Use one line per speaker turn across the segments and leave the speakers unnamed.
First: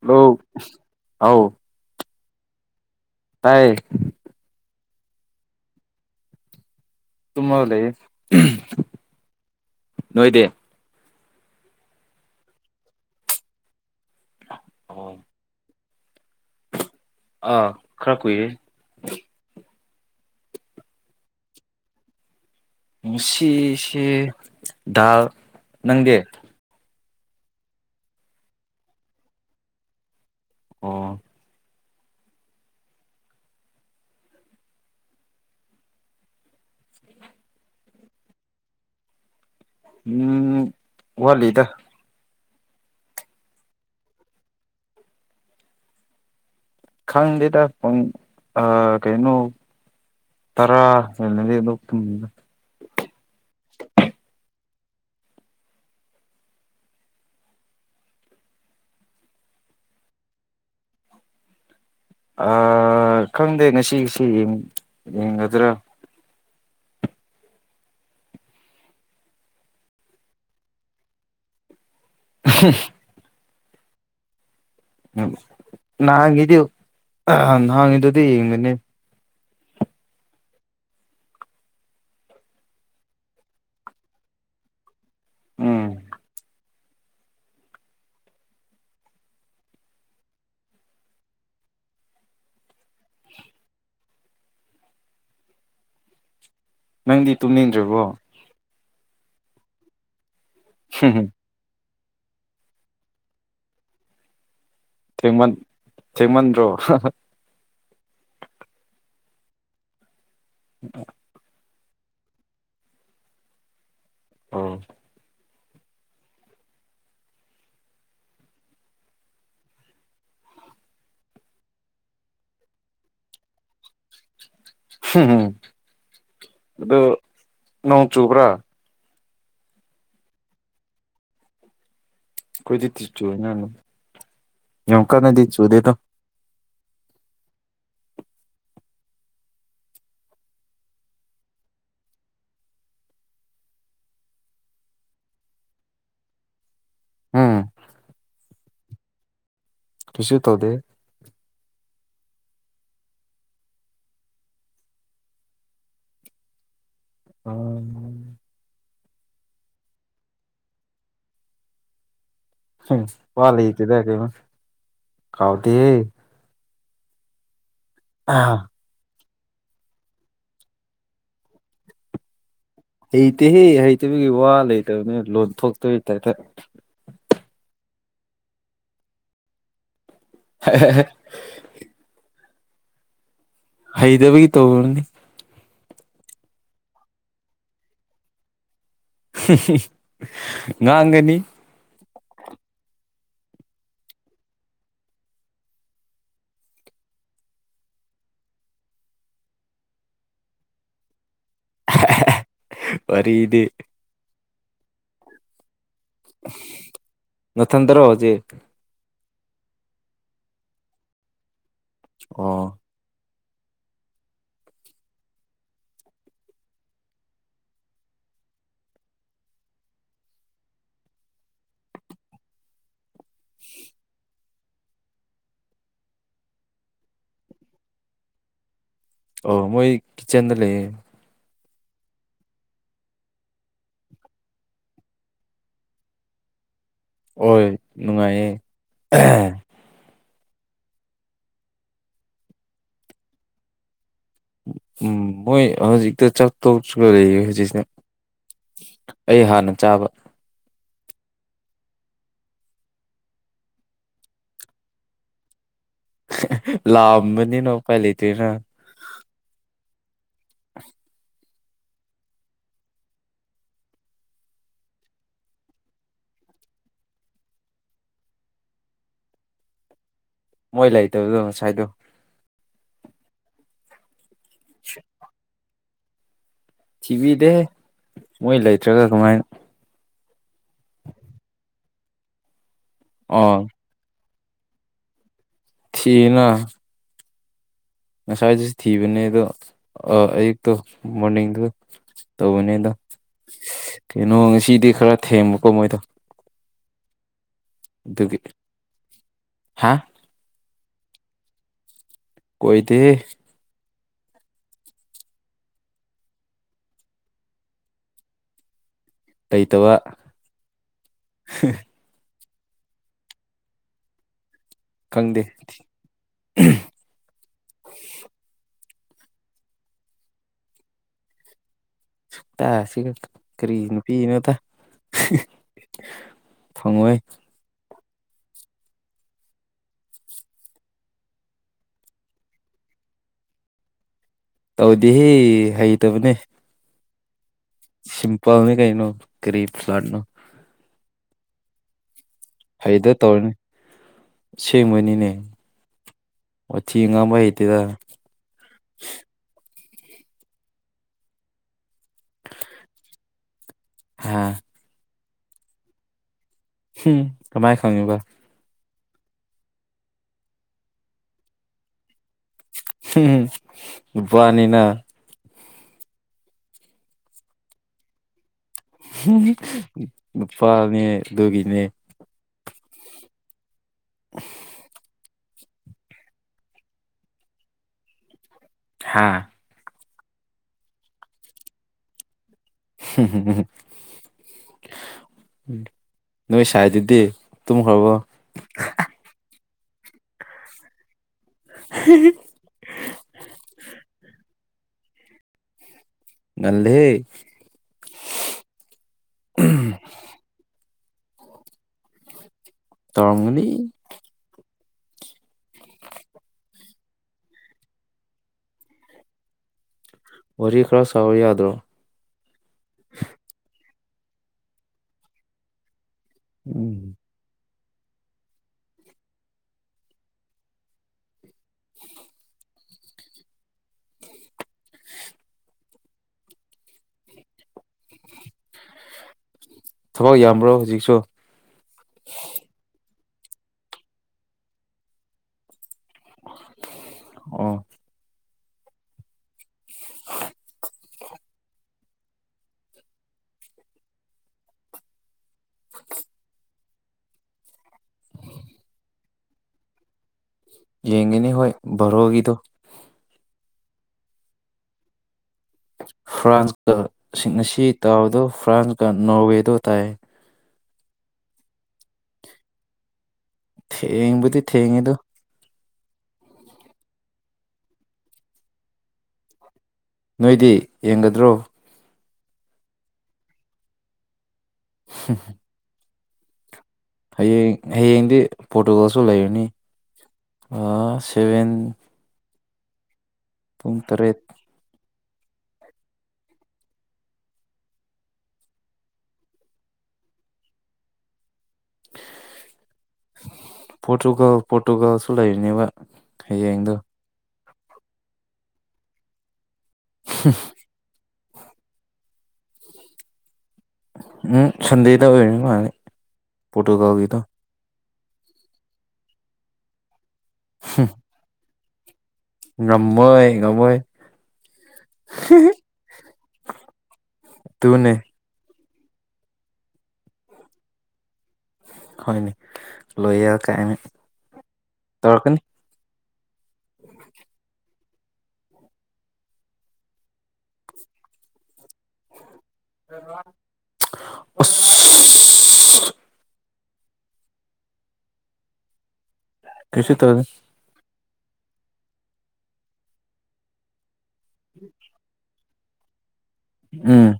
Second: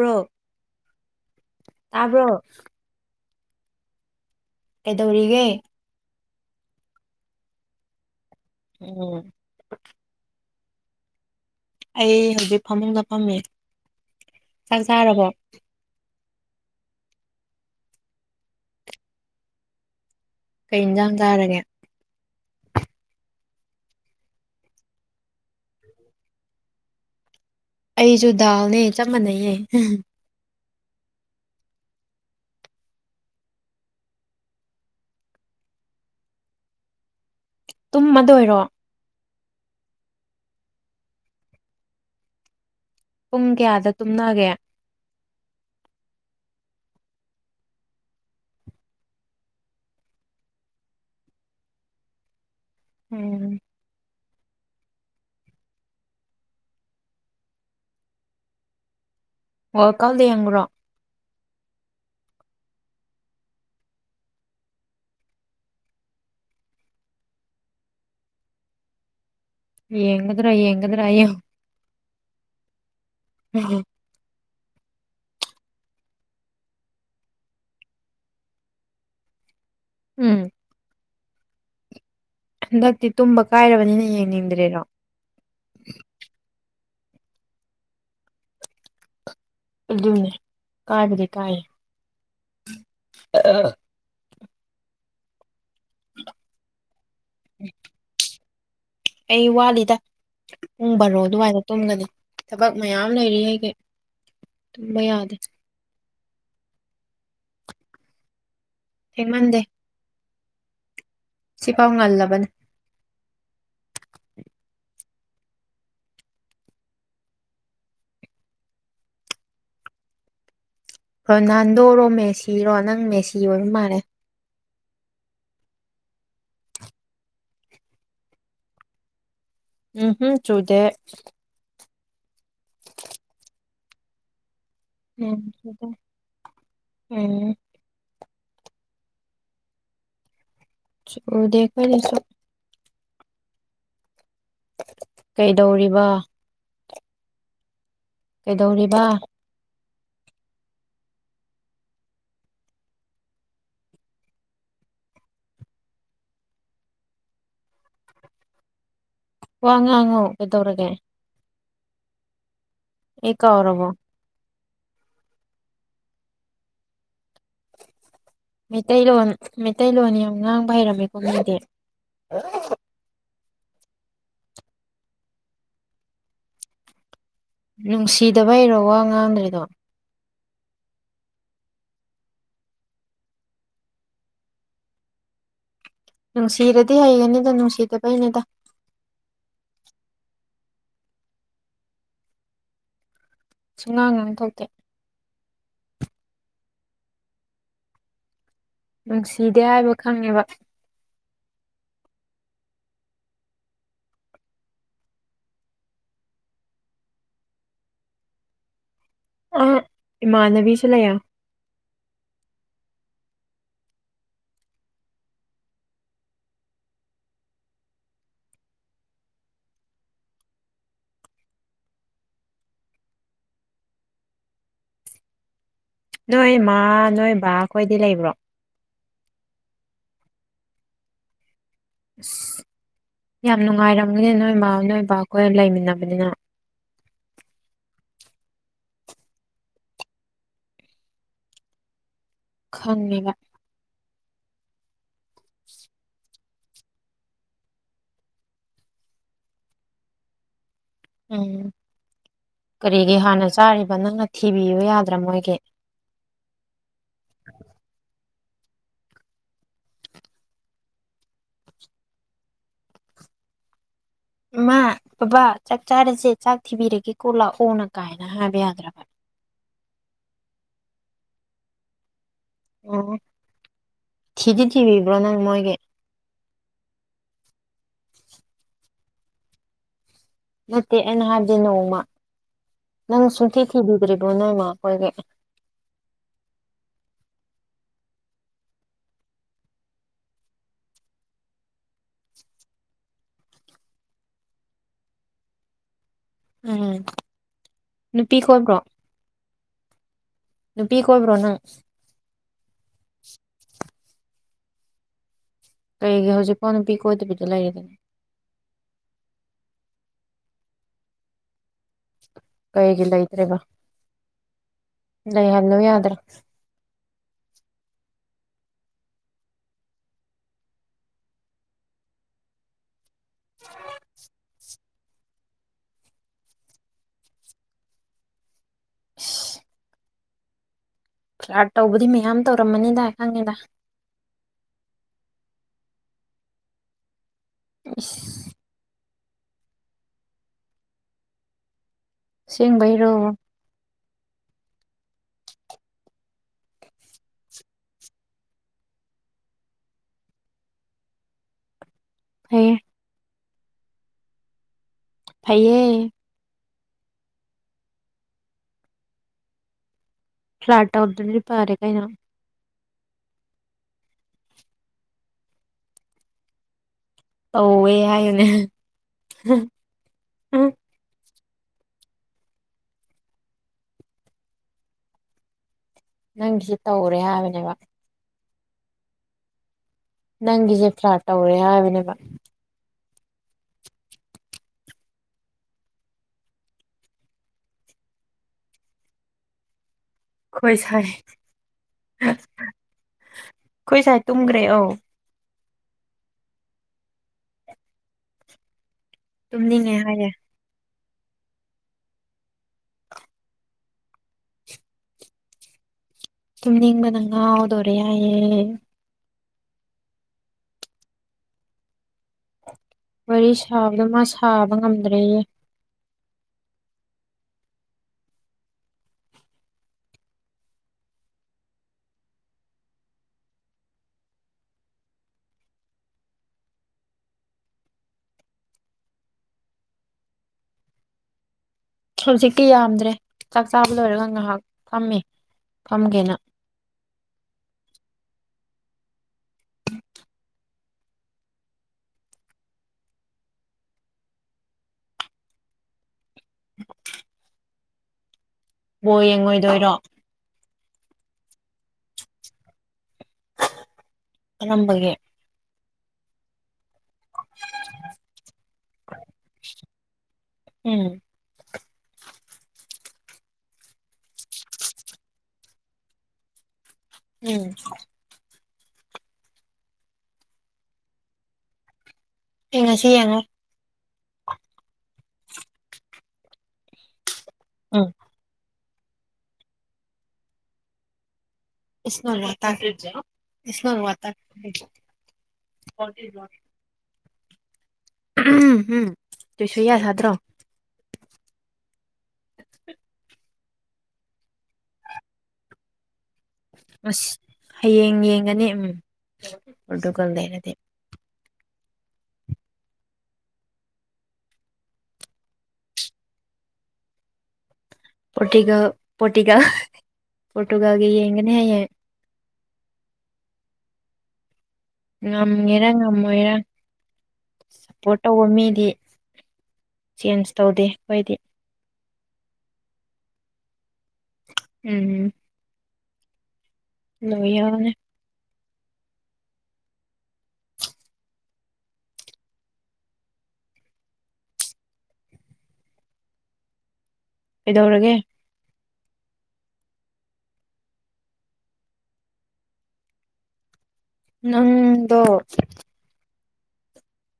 hello ꯍꯥꯎ
ꯇꯥꯕ꯭ꯔꯣ
ꯇꯥꯏꯌꯦ
ꯀꯗꯧꯔꯤꯒꯦ
ꯇꯨꯃ ꯂꯩ
ꯎꯝ
ꯅꯣꯏꯗꯤ
ꯑꯩ ꯍꯧꯖꯤꯛ ꯐꯃꯨꯡꯗ ꯐꯝꯃꯤ ꯆꯥꯛ
ꯑꯣ
ꯆꯥꯔꯕꯣ
ꯑꯥ ꯈꯔ ꯀꯨꯏꯔꯦ
ꯀꯩ ꯏꯟꯖꯥꯡ ꯇꯥꯔꯒꯦ
ꯁꯤꯁꯦ ꯅꯪꯗꯦ
ꯑꯩꯁꯨ ꯗꯥꯜꯅꯦ ꯆꯞ ꯃꯥꯟꯅꯩꯌꯦ
ꯑꯣ
ꯇꯨꯝꯃꯗꯣꯏꯔꯣ
ꯎꯝ ꯋꯥꯂꯤꯗ
ꯄꯨꯡ ꯀꯌꯥꯗ ꯇꯨꯝꯅꯒꯦ
ꯈꯪꯗꯦꯗ ꯐ ꯑ ꯀꯩꯅꯩꯅꯣ ꯇꯔꯥ ꯂꯩꯂꯗꯤ ꯑꯗꯨ
ꯎꯝ ꯑꯣꯀꯜꯗ ꯌꯦꯡꯕ꯭ꯔꯣ
ꯑ ꯈꯪꯗꯦ ꯉꯁꯤꯒꯤꯁꯤ ꯌꯦꯡꯒꯗ꯭ꯔꯥ
ꯌꯦꯉ ꯑꯗꯨꯔꯥ ꯌꯦꯡ ꯑꯗꯨꯔꯣ
[unintelligible]
ꯎꯝ
ꯅꯗꯦ ꯅꯪꯗꯗꯤ ꯌꯦꯗꯅꯦ
ꯎꯝ ꯍꯟꯗꯛꯇꯤ ꯇꯨꯝꯕ ꯀꯥꯏꯔꯕꯅꯤꯅ ꯌꯦꯡꯅꯤꯡꯗ꯭ꯔꯦꯔꯣ
ꯎꯝ
ꯅꯦ ꯀꯥꯏ ꯑꯗꯨꯗꯤ ꯀꯥꯏ ꯑ ꯑ [unintelligible]
ꯅꯪꯗꯤ ꯇꯨꯝꯅꯤꯡꯗ꯭ꯔꯔꯤꯕꯣ
ꯑꯩ ꯋꯥꯠꯂꯤꯗ ꯎꯨꯡꯕꯔꯣ ꯑꯗꯨꯃꯏꯅ ꯇꯨꯝꯒꯅꯤ ꯊꯕꯛ ꯃꯌꯥꯝ ꯂꯩꯔꯤ ꯑꯩꯒꯤꯦ ꯇꯨꯝꯕ ꯌꯥꯗꯦ
ꯁꯤꯃꯟ꯭ꯔꯣ
ꯊꯃꯗꯦ
ꯎꯝ
ꯁꯤꯐꯥꯎ ꯉꯜꯂꯕꯅꯦ
ꯑ
ꯔꯣꯅꯥꯜꯗꯣꯔꯣ ꯃꯦꯁꯤꯔꯣ ꯅꯪ ꯃꯦꯁꯤ ꯑꯣꯏ ꯃꯥꯜꯂꯦ
ꯝ ꯑꯗꯨꯗꯣ ꯅꯣꯡ ꯆꯨꯕ꯭ꯔꯥ
ꯎꯝ ꯍꯝ ꯆꯨꯗꯦ
ꯀꯣꯏꯗꯤ ꯊ ꯆꯨ ꯌꯧ ꯀ
ꯎꯝ
ꯅꯗꯤ ꯆꯨꯗꯦꯇ
ꯎꯝ ꯗꯔꯅꯦꯁꯨꯣ ꯀꯩꯗꯧꯔꯤꯕ
ꯎꯝ
ꯀꯩꯗꯧꯔꯤꯕ
ꯈꯁꯤꯌ ꯇꯧꯗꯦ ꯎꯝ
ꯋꯥꯉꯥꯡꯉꯣ ꯏꯠꯇꯧꯔꯒꯦ
ꯄꯂꯤ
ꯀꯥꯎꯔꯕꯣ
ꯀꯗ ꯀ ꯀꯥꯎꯗꯤ
ꯃꯩꯇꯩꯂꯣꯟ ꯃꯩꯇꯩꯂꯣꯟ ꯌꯥꯝ ꯉꯥꯡꯕ ꯍꯩꯔꯝꯃꯤꯀꯣ ꯃꯣꯏꯗꯤ
ꯍꯩꯇꯦꯍꯦ ꯍꯩꯇꯕꯒꯤ ꯋꯥ ꯂꯩꯇꯕꯅꯤ ꯂꯣꯟꯊꯣꯛꯇꯣꯏ ꯇꯥꯏꯐꯠ
ꯅꯨꯡꯁꯤꯗꯕ ꯍꯔꯣ ꯋꯥ ꯉꯥꯡꯗ꯭ꯔꯤꯗꯣ
[unintelligible] ꯍꯩꯗꯕꯒꯤ ꯇꯅꯤ
ꯅꯨꯡꯁꯤꯔꯗꯤ ꯍꯩꯒꯅꯤꯗ ꯅꯨꯡꯁꯤꯗꯕꯩꯅꯤꯗ
ꯉꯥꯡꯒꯅꯤ
ꯁꯨꯝ ꯉꯥꯡ ꯉꯥꯡ ꯊꯣꯛꯀꯦ ꯅꯨꯡꯁꯤꯗꯦ ꯍꯥꯏꯕ ꯈꯪꯉꯦꯕ
ꯃ ꯏꯗꯤ ꯅꯊꯟꯗ꯭ꯔꯣ ꯍꯧꯖꯤꯦ
ꯑꯥ ꯏꯃꯥ ꯅꯕꯤ ꯆꯂꯌꯥ
ꯑ
ꯅꯣꯏ ꯏꯃꯥ ꯅꯣꯏ ꯕꯥ ꯈꯣꯏꯗꯤ ꯂꯩꯕ꯭ꯔꯣ
ꯑꯣ ꯃꯣꯏꯣꯏ ꯀꯤꯆꯦꯟꯗ ꯂꯩ
ꯑ ꯌꯥꯝ ꯅꯨꯡꯉꯥꯏꯔꯝꯒ ꯅꯣꯏ ꯏꯃ ꯅꯣꯏ ꯏꯕꯈꯣꯏ ꯂꯩꯃꯤꯟꯅꯕꯅꯤꯅ
ꯍꯣꯏ ꯅꯨꯡꯉꯥꯏꯌꯦ
ꯈꯅꯤꯕ
ꯎ ꯃꯣꯏ ꯍꯧꯖꯤꯛꯛꯇ ꯆꯥꯛ ꯇ ꯂꯩꯁꯤꯅ ꯑꯩ ꯍꯥꯟꯅ ꯆꯥꯕ
ꯎꯝ ꯀꯔꯤꯒꯤ ꯍꯥꯟꯅ ꯆꯥꯔꯤꯕ ꯅꯪꯅ ꯊꯤꯕꯤꯌꯨ ꯌꯥꯗ꯭ꯔꯥ ꯃꯣꯏꯒꯤ
ꯂꯑꯝꯕꯅꯤꯅꯣꯄꯥꯏ ꯂꯩꯇ꯭ꯔꯤꯅ [unintelligible]
ꯃꯥ ꯕꯕꯥ ꯆꯥꯛ ꯆꯥꯔꯁꯦ ꯆꯥꯛ ꯊꯤꯕꯤꯔꯒꯦꯀꯣ ꯂꯥꯛꯑꯣꯅ ꯀꯥꯏꯅ ꯍꯥꯏꯕ ꯌꯥꯗ꯭ꯔꯕ
ꯃꯣꯏ ꯂꯩꯇꯕꯗꯣ ꯉꯁꯥꯏꯗꯣ
ꯑꯣ ꯊꯤꯗꯤꯇꯕꯤꯕ꯭ꯔꯣ ꯅꯪ ꯃꯣꯏꯒ
ꯄꯤꯕꯤꯗꯦ ꯃꯣꯏ ꯂꯩꯇ꯭ꯔꯒ ꯀꯃꯥꯏꯅ
ꯅꯠꯇꯦ ꯑꯩꯅ ꯍꯥꯏꯕꯗꯤ ꯅꯣꯡꯃ ꯅꯪ ꯁꯨꯡꯊꯤ
ꯑꯣ
ꯊꯤꯕꯤꯗ꯭ꯔꯦ ꯅꯣꯏ ꯃꯥ ꯀꯣꯏꯒ
ꯊꯅ ꯉꯁꯥꯏꯗꯨꯁꯨ ꯊꯤꯕꯅꯦ ꯑꯗꯣ ꯑꯌꯨꯛꯇꯣ ꯃꯣꯔꯅꯤꯡꯗꯨ ꯇꯧꯕꯅꯦ ꯑꯗꯣ ꯀꯩꯅꯣ ꯉꯁꯤꯗꯤ ꯈꯔ ꯊꯦꯡꯕꯀꯣ ꯃꯣꯏꯗꯣ
ꯎꯝ ꯅꯨꯄꯤ
ꯑꯗꯨꯒꯤ
ꯀꯣꯏꯕ꯭ꯔꯣ
ꯍꯥ
ꯅꯨꯄꯤꯤ ꯀꯣꯏꯕ꯭ꯔꯣꯅ
ꯀꯣꯏꯗꯤ
ꯀꯩꯒꯤ ꯍꯧꯖꯤꯛꯐꯥꯎ ꯅꯨꯄꯤ ꯀꯣꯏꯗꯕꯤꯗꯣ ꯂꯩꯔꯤꯗꯅ
ꯇꯩꯇꯕ
ꯀꯩꯒꯤ ꯂꯩꯇ꯭ꯔꯦꯕ
ꯈꯪꯗꯦ
ꯂꯩꯍꯜꯂꯨ ꯌꯥꯗ꯭ꯔꯥ
[unintelligible] ꯇ ꯁꯤꯒ ꯀꯔꯤꯅ ꯄꯤꯅꯗ ꯊꯪꯉꯣꯏ
[unintelligible] ꯐ꯭ꯂꯥꯠ ꯇꯧꯕꯗꯤ ꯃꯌꯥꯝ ꯇꯧꯔꯝꯃꯅꯤꯗ ꯈꯪꯉꯤꯗ
ꯇꯧꯗꯤ ꯍꯩꯇꯕꯅꯦ
ꯏꯁ
ꯁꯤꯁꯤꯡꯄꯜꯅꯤ ꯀꯩꯅ ꯀꯔꯤ ꯂꯅ
ꯁꯦꯡꯕꯩꯔꯣ
ꯁꯦꯃꯅꯤꯅꯦ ꯃ ꯆꯤ ꯍ ꯉꯝꯕ ꯍꯇꯗ
ꯍ
ꯍꯥꯥ
ꯐꯩꯌꯦ
ꯎꯝ ꯀꯃꯥꯏ ꯈꯪꯉꯕ
ꯐ꯭ꯂꯥꯠ ꯑꯣꯗꯅꯤꯗꯤ ꯄꯥꯔꯦ ꯀꯥꯏꯅ
ꯋꯥꯅꯤꯅ
ꯑꯧ ꯑꯦ ꯍꯥꯏꯅꯦ
ꯅꯨꯄꯥꯥꯅꯦ ꯗꯒꯤꯅꯦ [unintelligible]
ꯅꯪꯒꯤꯁꯤ ꯇꯧꯔꯦ ꯍꯥꯏꯕꯅꯦꯕ
ꯍꯥꯥ
ꯅꯪꯒꯤꯁꯦ ꯐ꯭ꯂꯥꯠ ꯇꯧꯔꯦ ꯍꯥꯏꯕꯅꯦꯕ
ꯍ ꯅꯃꯤ ꯆꯥꯏꯗꯤꯗꯤ ꯇꯝ ꯍꯕꯣ
ꯈꯣꯏ ꯁꯥꯏ ꯈꯣꯏ ꯁꯥꯏ ꯇꯒ ꯇꯔꯦ ꯑꯧ
ꯉꯪꯗꯦ
ꯇꯝꯗꯤꯅꯦ ꯍꯥꯏꯌꯦ
ꯇꯔꯒꯂꯤ
ꯇꯨꯝꯅꯤꯡꯕ ꯅꯉꯗꯣꯔꯦ ꯌꯥꯌꯦ
ꯔꯤ ꯀꯔ ꯁꯥꯎꯔꯤꯗ꯭ꯔꯣ
ꯋꯥꯔꯤ ꯁꯥꯕꯗ ꯃꯥ ꯁꯥꯕ ꯉꯝꯗ꯭ꯔꯦꯌꯦ
ꯎꯝ ꯊꯕꯛ ꯌꯥꯝꯕ꯭ꯔꯣ ꯍꯧꯖꯤꯛꯁꯨ
ꯍꯧꯖꯤꯛꯇꯤ ꯌꯥꯝꯗ꯭ꯔꯦ ꯆꯥꯛ ꯆꯥꯕ ꯂꯣꯏꯔꯒ ꯉꯥꯏꯍꯥꯛ ꯐꯝꯃꯤ ꯀꯝꯒꯤꯅ
ꯑꯣ [unintelligible]
[unintelligible] ꯍ ꯌꯦꯡꯉꯣꯏꯗꯣꯏꯔꯣ
ꯌꯦꯡꯒꯅꯤ ꯍꯣꯏ ꯕꯣꯔꯣꯒꯤꯗꯣ
ꯅꯝꯕꯒꯦ
ꯐ꯭ꯔꯥꯟꯁꯀꯁꯤꯡ ꯑꯁꯤ ꯇꯥꯎꯗꯣ ꯐ꯭ꯔꯥꯟꯁꯀ ꯅꯣꯔꯋꯦꯗꯣ ꯇꯥꯏ
ꯎꯝ
ꯊꯦꯡꯕꯨꯗꯤ ꯊꯦꯡꯉꯦꯗꯨ
ꯎꯝ
ꯅꯣꯏꯗꯤ ꯌꯦꯡꯒꯗ꯭ꯔꯣ
ꯌꯦꯉ ꯁꯤꯉ
ꯍ ꯍꯌꯦꯡ
ꯎꯝ
ꯍꯌꯦꯡꯗꯤ ꯄꯣꯔꯇꯨꯒꯜꯁꯨ ꯂꯩꯔꯅꯤ ꯑ ꯁꯚꯦꯟ
ꯏꯁ ꯅꯣꯠ ꯏꯁ
ꯄꯨꯡ ꯇꯔꯦꯠ
ꯎꯝ ꯎꯝ ꯇꯣꯏꯁꯨꯌꯥ ꯁꯥꯗ꯭ꯔꯣ
ꯄꯣꯔꯇꯨꯒꯜ ꯄꯣꯔꯇꯨꯒꯜ ꯁꯂꯥꯏꯅꯦꯕ
ꯑꯁ ꯍꯌꯦꯡ ꯌꯦꯡꯒꯅꯤ ꯎꯝ ꯄꯣꯔꯇꯨꯒꯜꯗꯔꯗꯤ
ꯎꯝ ꯁꯟꯗꯦꯗ ꯑꯣꯏꯔꯅꯤ ꯃꯥꯅꯤ ꯐꯣꯇꯣꯒꯥꯎꯒꯤꯗꯣ
ꯄꯣꯇꯤꯒ ꯄꯣꯇꯤꯒ ꯄꯣꯇꯨꯒꯒꯤ ꯌꯦꯒꯅꯦ
ꯉꯝꯃꯣꯏ ꯉꯝꯃꯣꯏ
ꯉꯝꯒꯦꯔꯥ ꯉꯝꯃꯣꯏꯔ
ꯑꯗꯨꯅꯦ
ꯁꯞꯄꯣꯔꯠ ꯇꯧꯕ ꯃꯤꯗꯤ ꯆꯦꯟꯖ ꯇꯧꯗꯦ ꯑꯩꯣꯏꯗꯤ
ꯍꯣꯏꯅꯦ ꯂꯣꯏ ꯀꯥꯏ
ꯎꯝ ꯎꯝ ꯂ ꯌꯥꯅꯦ
ꯑꯣ
ꯀꯩꯗꯧꯔꯒꯦ
ꯀꯁꯨ ꯇꯖ
ꯅꯪꯗꯣ
ꯎꯝ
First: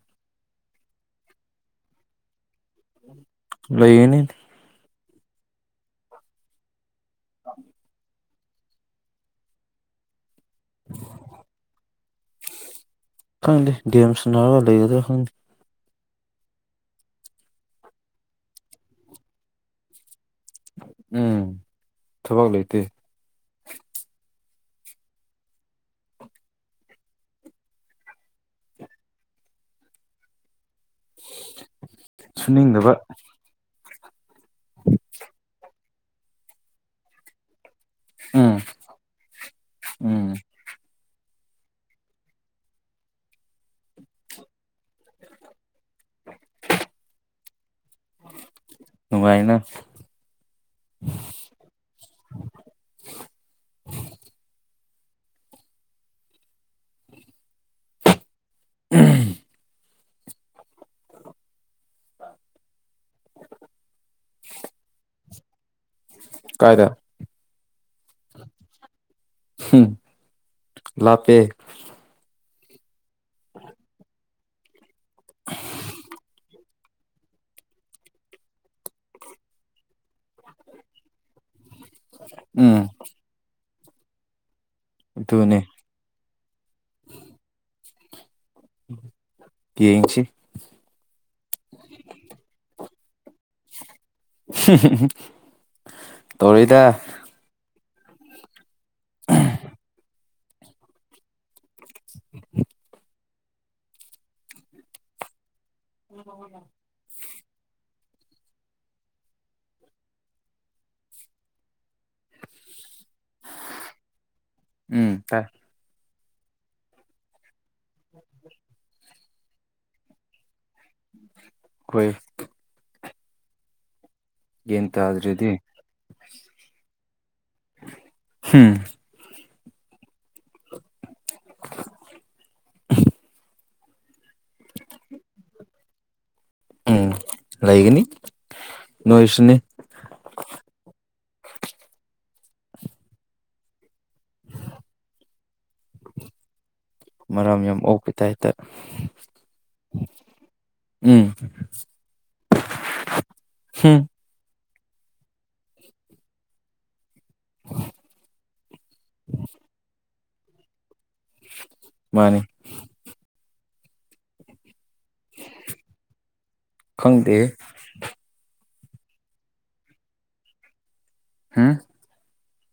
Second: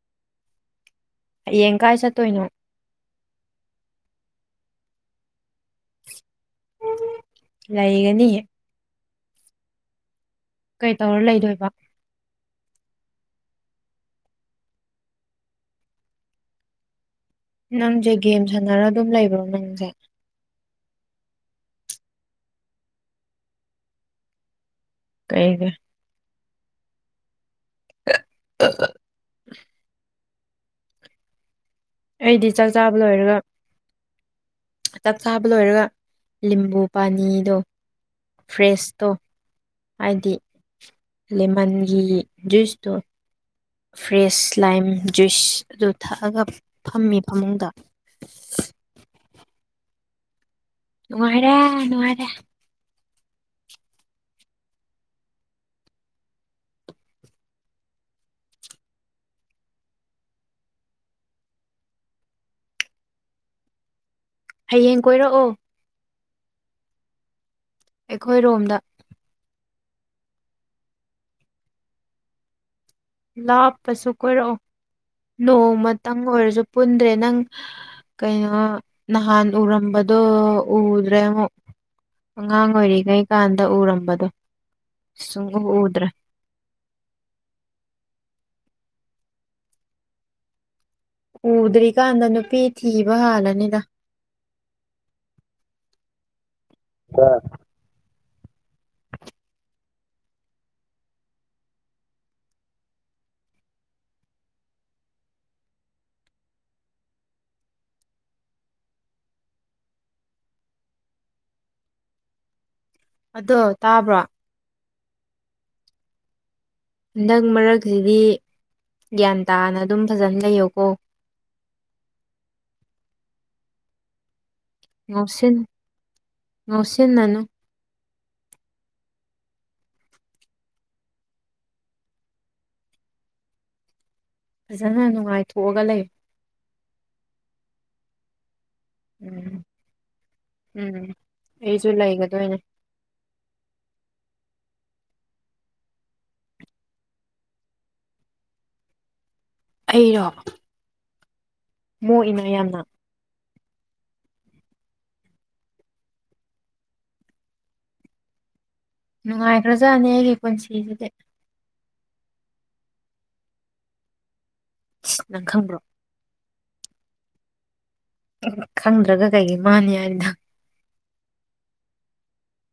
ꯍꯌꯦꯡ ꯀꯥꯏ ꯆꯠꯇꯣꯏꯅꯣ
ꯂꯣꯏꯅꯤ
ꯂꯩꯒꯅꯤꯌꯦ ꯀꯩ ꯇꯧꯔ ꯂꯩꯗꯣꯏꯕ
ꯈꯪꯗꯦ ꯒꯦꯦꯝꯁꯅꯥꯒ ꯂꯩꯒꯗ꯭ꯔꯥ ꯈꯪꯅꯤꯦ
ꯅꯪꯁꯦ ꯒꯦꯝ ꯁꯥꯟꯅꯔ ꯑꯗꯨꯝ ꯂꯩꯕ꯭ꯔꯣ ꯅꯪꯁꯦ
ꯎꯝ ꯊꯕꯛ ꯂꯩꯇꯦ
ꯀꯩꯒ ꯑ ꯑꯩꯗꯤ ꯆꯥꯛ
ꯁꯨꯅꯤꯡꯗꯕ
ꯆꯥꯕ ꯂꯣꯏꯔꯒ ꯆꯥꯛ ꯆꯥꯕ ꯂꯣꯏꯔꯒ ꯂꯤꯝꯕꯨ ꯄꯥꯅꯤꯗꯣ
ꯎꯝ
ꯐ꯭ꯔꯦꯁꯇꯣ
ꯎꯝ
ꯍꯥꯏꯗꯤ ꯂꯦꯃꯟꯒꯤ ꯖꯨꯏꯁꯇꯣ ꯐ꯭ꯔꯦꯁ ꯂꯥꯏꯝ ꯖꯨꯏꯁ ꯑꯗꯨ ꯊꯛꯑꯒ ꯐꯝꯃꯤ ꯐꯃꯨꯡꯗ
ꯅꯨꯡꯉꯥꯏꯅ
ꯅꯨꯡꯉꯔꯦ ꯅꯨꯡꯉꯔꯦ
ꯎꯝ
ꯍꯌꯦꯡ ꯀꯣꯏꯔꯛꯑꯣ
ꯀꯥꯏꯗ
ꯑꯩꯈꯣꯏꯔꯣꯝꯗ
ꯎꯝ ꯂꯄꯦ
ꯂꯥꯞꯄꯁꯨ ꯀꯣꯏꯔꯛꯑꯣ ꯅꯣꯡꯃꯇꯪ ꯑꯣꯏꯔꯁꯨ ꯄꯨꯟꯗ꯭ꯔꯦ ꯅꯪ ꯀꯩꯅꯣ ꯅꯍꯥꯟ ꯎꯔꯝꯕꯗꯣ ꯎꯗ꯭ꯔꯦ ꯑꯃꯨꯛ ꯑꯉꯥꯡ
ꯎꯝ
ꯑꯣꯏꯔꯤꯉꯩꯀꯥꯟꯗ ꯎꯔꯝꯕꯗꯣ
ꯑꯗꯨꯅꯦ
ꯁꯨꯡꯒ ꯎꯗ꯭ꯔ
ꯌꯦꯡꯁꯤ
ꯎꯗ꯭ꯔꯤꯀꯥꯟꯗ ꯅꯨꯄꯤ ꯊꯤꯕ ꯍꯥꯜꯂꯅꯤꯗ
ꯇꯔꯤꯗ [unintelligible] [unintelligible] ꯑꯣ
ꯑꯗꯣ ꯇꯥꯕ꯭ꯔꯣ
ꯎꯝ ꯇ
ꯍꯟꯗꯛ ꯃꯔꯛꯁꯤꯗꯤ ꯒ꯭ꯌꯥꯟ ꯇꯥꯅ ꯑꯗꯨꯝ ꯐꯖꯅ ꯂꯩꯌꯣꯀꯣ
ꯑꯩꯈꯣꯏ ꯌꯦꯟꯇ ꯑꯗꯨ꯭ꯔꯗꯤ
ꯃꯣꯁꯤ ꯅꯅ
ꯍꯝ [unintelligible]
ꯐꯖꯅ ꯅꯨꯡꯉꯥꯏꯊꯣꯛꯑꯒ ꯂꯩ
ꯎꯝ ꯂꯩꯒꯅꯤ ꯅꯣꯏꯁꯨꯅꯤ
ꯎꯝ ꯎꯝ ꯑꯩꯁꯨ ꯂꯩꯒꯗꯅꯦ
[unintelligible] ꯃꯔꯝ ꯌꯥꯝ ꯑꯣꯄꯤ ꯇꯥꯏꯇ
ꯑꯩꯔꯣ
ꯎꯝ
ꯃꯣꯏ ꯏꯃꯥ ꯌꯥꯝꯅ
ꯍꯝ [unintelligible]
ꯅꯨꯡꯉꯥꯏꯈ꯭ꯔꯖꯥꯠꯅꯤ ꯑꯩꯒꯤ ꯄꯨꯟꯁꯤꯁꯤꯗꯤ
ꯃꯥꯅꯦ
ꯅꯪ ꯈꯪꯕ꯭ꯔꯣ
ꯈꯪꯗꯦ
ꯈꯪꯗ꯭ꯔꯒ ꯀꯩꯒꯤꯩ ꯃꯥꯅꯤ ꯍꯥꯏꯗꯪ
ꯍꯥꯝ